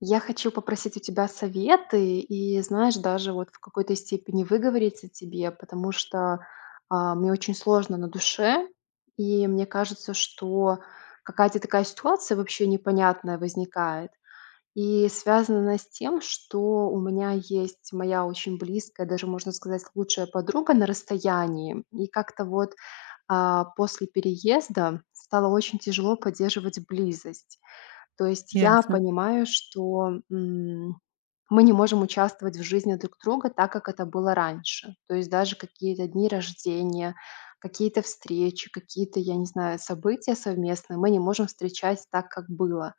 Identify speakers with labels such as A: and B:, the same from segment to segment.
A: Я хочу попросить у тебя советы и, знаешь, даже вот в какой-то степени выговориться тебе, потому что мне очень сложно на душе, и мне кажется, что какая-то такая ситуация вообще непонятная возникает. И связана она с тем, что у меня есть моя очень близкая, даже можно сказать, лучшая подруга на расстоянии. И как-то вот после переезда стало очень тяжело поддерживать близость. То есть я
B: Ясно.
A: понимаю, что, мы не можем участвовать в жизни друг друга так, как это было раньше. То есть даже какие-то дни рождения, какие-то встречи, какие-то, я не знаю, события совместные мы не можем встречать так, как было.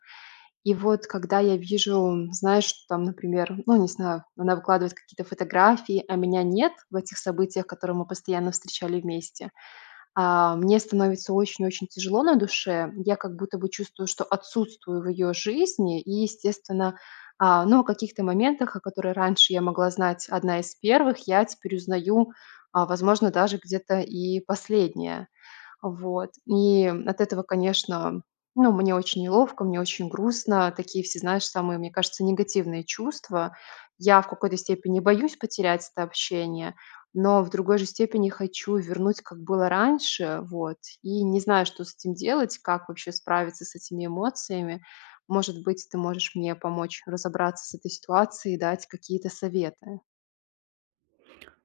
A: И вот когда я вижу, знаешь, что там, например, ну, не знаю, она выкладывает какие-то фотографии, а меня нет в этих событиях, которые мы постоянно встречали вместе, мне становится очень-очень тяжело на душе. Я как будто бы чувствую, что отсутствую в ее жизни. И, естественно, ну, о каких-то моментах, о которых раньше я могла знать одна из первых, я теперь узнаю, возможно, даже где-то и последняя. Вот. И от этого, конечно, ну, мне очень неловко, мне очень грустно. Такие все, знаешь, самые, мне кажется, негативные чувства. Я в какой-то степени боюсь потерять это общение, но в другой же степени хочу вернуть, как было раньше, вот. И не знаю, что с этим делать, как вообще справиться с этими эмоциями. Может быть, ты можешь мне помочь разобраться с этой ситуацией и дать какие-то советы.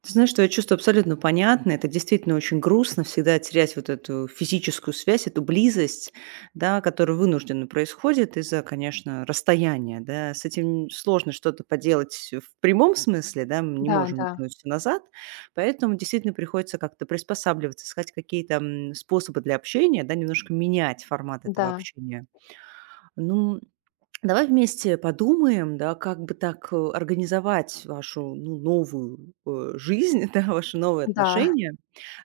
B: Ты знаешь, твоё чувство абсолютно понятно. Это действительно очень грустно всегда терять вот эту физическую связь, эту близость, да, которая вынужденно происходит из-за, конечно, расстояния, да. С этим сложно что-то поделать в прямом смысле, да, мы не
A: Да,
B: можем
A: да,
B: вернуть всё назад, поэтому действительно приходится как-то приспосабливаться, искать какие-то, способы для общения, да, немножко менять формат этого
A: да,
B: общения. Ну, давай вместе подумаем, да, как бы так организовать вашу, ну, новую жизнь, да, ваши новые
A: да.
B: отношения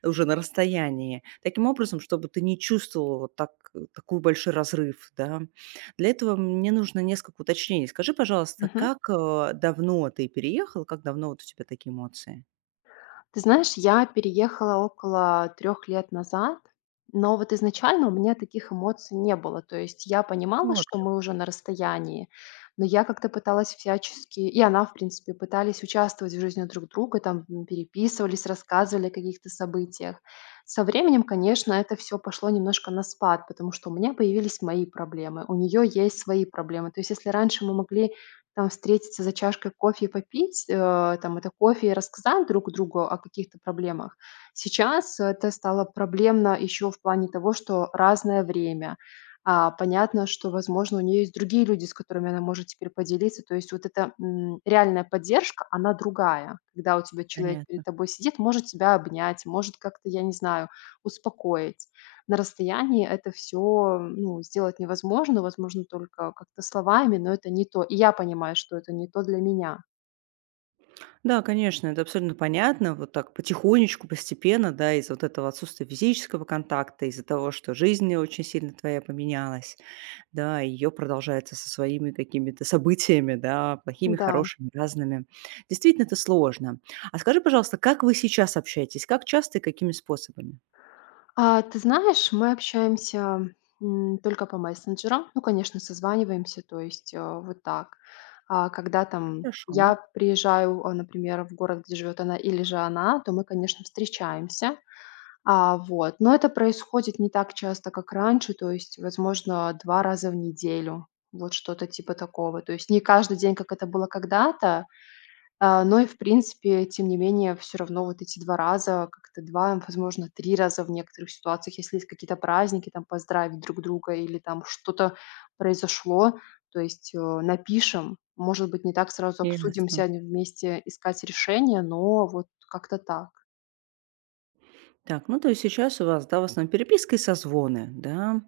B: уже на расстоянии, таким образом, чтобы ты не чувствовала вот так, такой большой разрыв. Да. Для этого мне нужно несколько уточнений. Скажи, пожалуйста,
A: Мгм.
B: как давно ты переехал, как давно вот у тебя такие эмоции?
A: Ты знаешь, я переехала около 3 лет назад, но вот изначально у меня таких эмоций не было. То есть я
B: Ну,
A: понимала,
B: вот
A: что
B: как,
A: мы уже на расстоянии, но я как-то пыталась всячески, и она, в принципе, пытались участвовать в жизни друг друга, там переписывались, рассказывали о каких-то событиях. Со временем, конечно, это все пошло немножко на спад, потому что у меня появились мои проблемы, у нее есть свои проблемы. То есть если раньше мы могли там встретиться за чашкой кофе и попить, там это кофе и рассказать друг другу о каких-то проблемах. Сейчас это стало проблемно еще в плане того, что разное время. Понятно, что, возможно, у нее есть другие люди, с которыми она может теперь поделиться. То есть вот эта реальная поддержка, она другая. Когда у тебя человек
B: понятно.
A: перед тобой сидит, может тебя обнять, может как-то, я не знаю, успокоить на расстоянии. Это все, ну, сделать невозможно, возможно, только как-то словами, но это не то. И я понимаю, что это не то для меня.
B: Да, конечно, это абсолютно понятно. Вот так потихонечку, постепенно, да, из-за вот этого отсутствия физического контакта, из-за того, что жизнь очень сильно твоя поменялась, да, ее продолжается со своими какими-то событиями, да, плохими,
A: Да.
B: хорошими, разными. Действительно, это сложно. А скажи, пожалуйста, как вы сейчас общаетесь? Как часто и какими способами?
A: Ты знаешь, мы общаемся, только по мессенджерам. Ну, конечно, созваниваемся, то есть, вот так. А когда там
B: Хорошо,
A: я приезжаю, например, в город, где живет она или же она, то мы, конечно, встречаемся. Вот. Но это происходит не так часто, как раньше, то есть, возможно, 2 раза в неделю. Вот что-то типа такого. То есть не каждый день, как это было когда-то, но и, в принципе, тем не менее, все равно вот эти 2 раза, как-то 2, возможно, 3 раза в некоторых ситуациях, если есть какие-то праздники, там, поздравить друг друга или там что-то произошло, то есть, напишем. Может быть, не так сразу обсудим,
B: ясно.
A: сядем вместе искать решение, но вот как-то так.
B: Так, ну, то есть сейчас у вас, да, в основном переписка и созвоны, да.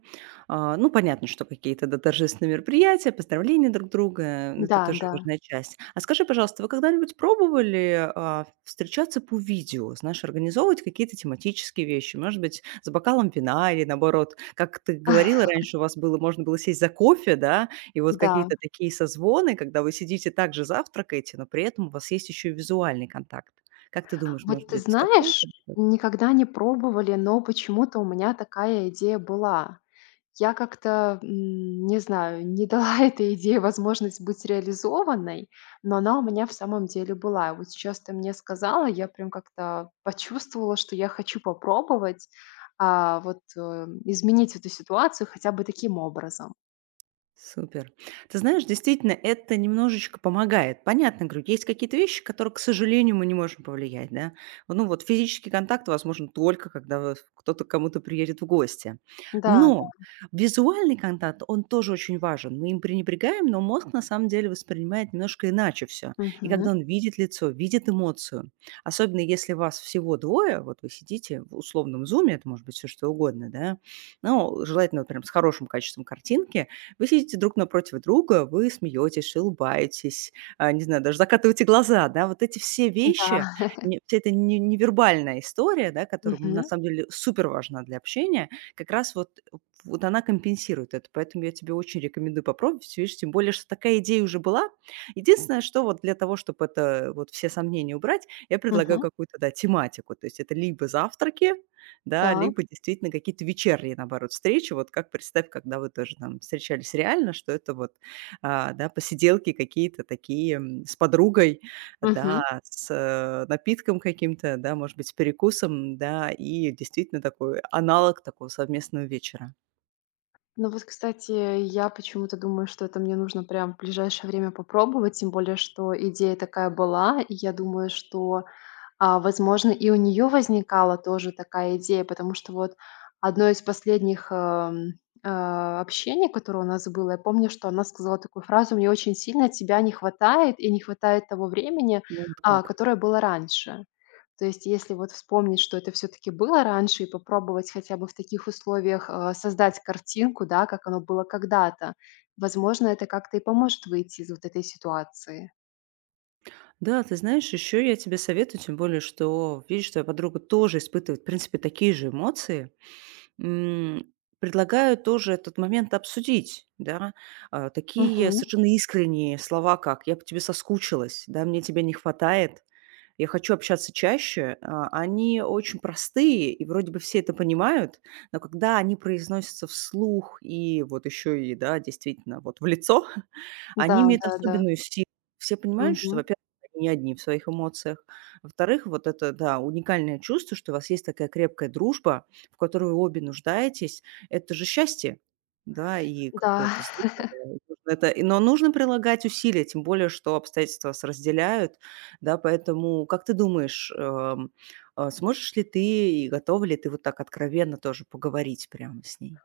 B: А, ну, понятно, что какие-то, да, торжественные мероприятия, поздравления друг друга, это
A: Да,
B: тоже
A: да.
B: важная часть. А скажи, пожалуйста, вы когда-нибудь пробовали, а, встречаться по видео, знаешь, организовывать какие-то тематические вещи, может быть, с бокалом вина или, наоборот, как ты говорила раньше, у вас было можно было сесть за кофе, да, и вот
A: Да.
B: какие-то такие созвоны, когда вы сидите также завтракаете, но при этом у вас есть еще и визуальный контакт. Как ты думаешь, может
A: Вот ты
B: быть, такое?
A: знаешь, никогда не пробовали, но почему-то у меня такая идея была. Я как-то, не знаю, не дала этой идее возможность быть реализованной, но она у меня в самом деле была. И вот сейчас ты мне сказала, я прям как-то почувствовала, что я хочу попробовать, вот, изменить эту ситуацию хотя бы таким образом.
B: Супер. Ты знаешь, действительно, это немножечко помогает. Понятно, говорю, есть какие-то вещи, которые, к сожалению, мы не можем повлиять, да. Ну вот физический контакт возможен только, когда вот кто-то к кому-то приедет в гости.
A: Да, да.
B: Но визуальный контакт, он тоже очень важен. Мы им пренебрегаем, но мозг на самом деле воспринимает немножко иначе все. И
A: Мгм.
B: когда он видит лицо, видит эмоцию, особенно если вас всего двое, вот вы сидите в условном зуме, это может быть все что угодно, да, но желательно вот прям с хорошим качеством картинки, вы сидите друг напротив друга, вы смеетесь, улыбаетесь, а, не знаю, даже закатываете глаза, да. Вот эти все вещи,
A: Да.
B: не вся эта не невербальная история, да, которая на
A: Мгм.
B: самом деле супер важна для общения, как раз вот она компенсирует это. Поэтому я тебе очень рекомендую попробовать. Видишь, тем более, что такая идея уже была. Единственное, что вот для того, чтобы это вот все сомнения убрать, я предлагаю
A: Мгм.
B: какую-то, да, тематику. То есть это либо завтраки, да, либо
A: Так.
B: действительно какие-то вечерние, наоборот, встречи. Вот как представь, когда вы тоже там встречались реально, что это вот, а, да, посиделки какие-то такие, с подругой, да,
A: Мгм.
B: с, напитком каким-то, да, может быть, с перекусом, да, и действительно такой аналог такого совместного вечера.
A: Ну вот, кстати, я почему-то думаю, что это мне нужно прям в ближайшее время попробовать, тем более, что идея такая была, и я думаю, что возможно, и у нее возникала тоже такая идея, потому что вот одно из последних, общений, которое у нас было, я помню, что она сказала такую фразу: «Мне очень сильно тебя не хватает, и не хватает того времени,
B: Вот как.
A: которое было раньше». То есть если вот вспомнить, что это все таки было раньше, и попробовать хотя бы в таких условиях, создать картинку, да, как оно было когда-то, возможно, это как-то и поможет выйти из вот этой ситуации.
B: Да, ты знаешь, еще я тебе советую, тем более, что видишь, твоя подруга тоже испытывает, в принципе, такие же эмоции. М, предлагаю тоже этот момент обсудить, да. А, такие
A: Мгм.
B: совершенно искренние слова, как "я по тебе соскучилась", да, "мне тебя не хватает", я хочу общаться чаще. А, они очень простые, и вроде бы все это понимают, но когда они произносятся вслух и вот еще и, да, действительно, вот в лицо,
A: Да,
B: они имеют
A: да, да.
B: особенную силу. Все понимают, что,
A: Мгм.
B: во-первых, они не одни в своих эмоциях. Во-вторых, вот это, да, уникальное чувство, что у вас есть такая крепкая дружба, в которую вы обе нуждаетесь. Это же счастье, да, и как бы
A: Да.
B: это здорово. Нужно это, но нужно прилагать усилия, тем более, что обстоятельства вас разделяют, да, поэтому как ты думаешь, а, сможешь ли ты и готова ли ты вот так откровенно тоже поговорить прямо с ней?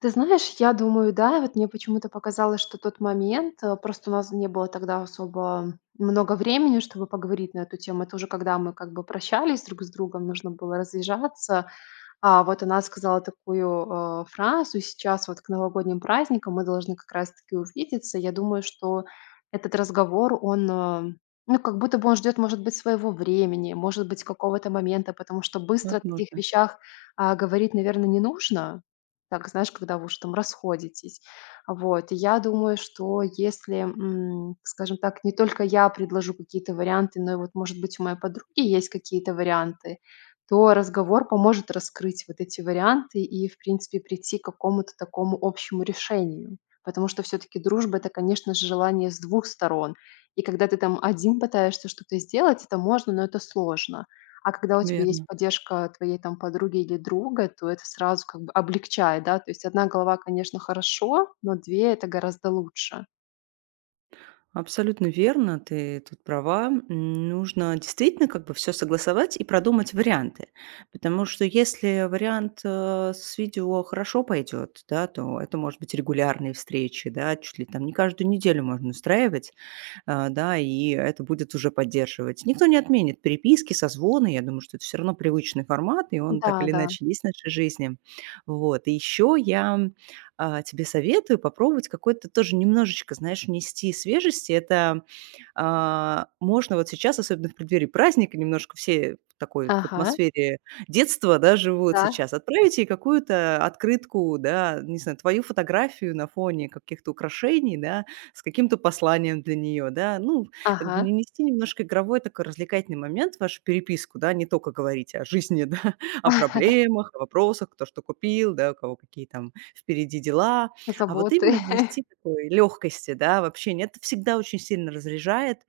A: Ты знаешь, я думаю, да. Вот мне почему-то показалось, что тот момент, просто у нас не было тогда особо много времени, чтобы поговорить на эту тему. Это уже когда мы как бы прощались друг с другом, нужно было разъезжаться. Вот она сказала такую, фразу: «Сейчас вот к новогодним праздникам мы должны как раз таки увидеться». Я думаю, что этот разговор, он, ну, как будто бы он ждет, может быть, своего времени, может быть, какого-то момента, потому что быстро о таких
B: Возможно,
A: вещах, говорить, наверно, не нужно. Так, знаешь, когда вы уже там расходитесь. Вот, и я думаю, что если, скажем так, не только я предложу какие-то варианты, но и вот, может быть, у моей подруги есть какие-то варианты, то разговор поможет раскрыть вот эти варианты и, в принципе, прийти к какому-то такому общему решению. Потому что все-таки дружба — это, конечно же, желание с двух сторон. И когда ты там один пытаешься что-то сделать, это можно, но это сложно. А когда у тебя есть
B: верно.
A: поддержка твоей там подруги или друга, то это сразу как бы облегчает, да. То есть одна голова, конечно, хорошо, но две — это гораздо лучше.
B: Абсолютно верно, ты тут права. Нужно действительно как бы все согласовать и продумать варианты. Потому что если вариант с видео хорошо пойдет, да, то это может быть регулярные встречи, да, чуть ли там не каждую неделю можно устраивать. А, да, и это будет уже поддерживать. Никто не отменит переписки, созвоны, я думаю, что это все равно привычный формат, и он так
A: Да,
B: или
A: да.
B: иначе есть в нашей жизни. Вот, и еще я, тебе советую попробовать какой-то тоже немножечко, знаешь, нести свежести. Это, можно вот сейчас, особенно в преддверии праздника, немножко все в такой в
A: Ага,
B: атмосфере детства, да, живут
A: так,
B: сейчас. Отправить ей какую-то открытку, да, не знаю, твою фотографию на фоне каких-то украшений, да, с каким-то посланием для нее, да. Ну, как
A: ага,
B: бы не немножко игровой такой развлекательный момент в вашу переписку, да, не только говорить о жизни, да, о проблемах, о вопросах, кто что купил, да, у кого какие там впереди дела. А вот именно
A: заботы.
B: внести такой легкости, да, в общение. Это всегда очень сильно разряжает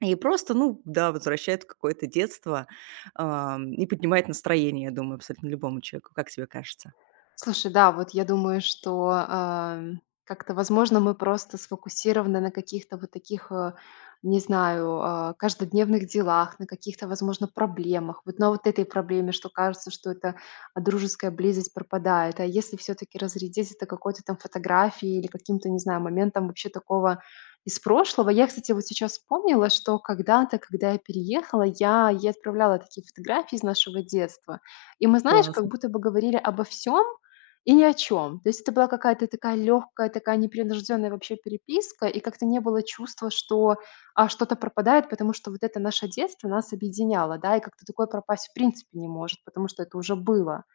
B: и просто, ну да, возвращает в какое-то детство, и поднимает настроение, я думаю, абсолютно любому человеку. Как тебе кажется?
A: Слушай, да, вот я думаю, что как-то, возможно, мы просто сфокусированы на каких-то вот таких, не знаю, каждодневных делах, на каких-то, возможно, проблемах. Вот на вот этой проблеме, что кажется, что это дружеская близость пропадает. А если все-таки разрядить это какой-то там фотографией или каким-то, не знаю, моментом вообще такого из прошлого. Я, кстати, вот сейчас вспомнила, что когда-то, когда я переехала, я ей отправляла такие фотографии из нашего детства. И мы, знаешь, как
B: Классно.
A: будто бы говорили обо всем, и ни о чем, то есть это была какая-то такая легкая, такая непринужденная вообще переписка, и как-то не было чувства, что, что-то пропадает, потому что вот это наше детство нас объединяло, да, и как-то такое пропасть в принципе не может, потому что это уже было.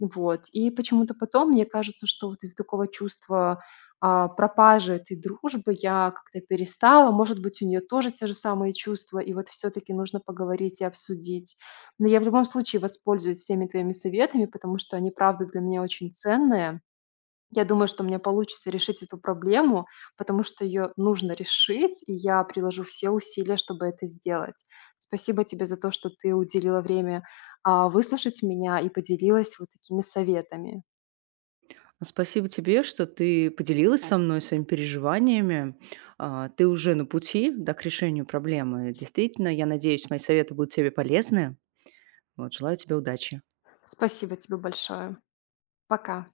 A: Вот. И почему-то потом мне кажется, что вот из такого чувства, пропажи этой дружбы я как-то перестала. Может быть, у нее тоже те же самые чувства, и вот все таки нужно поговорить и обсудить. Но я в любом случае воспользуюсь всеми твоими советами, потому что они, правда, для меня очень ценные. Я думаю, что мне получится решить эту проблему, потому что ее нужно решить, и я приложу все усилия, чтобы это сделать. Спасибо тебе за то, что ты уделила время выслушать меня и поделилась вот такими советами.
B: Спасибо тебе, что ты поделилась со мной своими переживаниями. А, ты уже на пути, да, к решению проблемы. Действительно, я надеюсь, мои советы будут тебе полезны. Вот, желаю тебе удачи.
A: Спасибо тебе большое. Пока.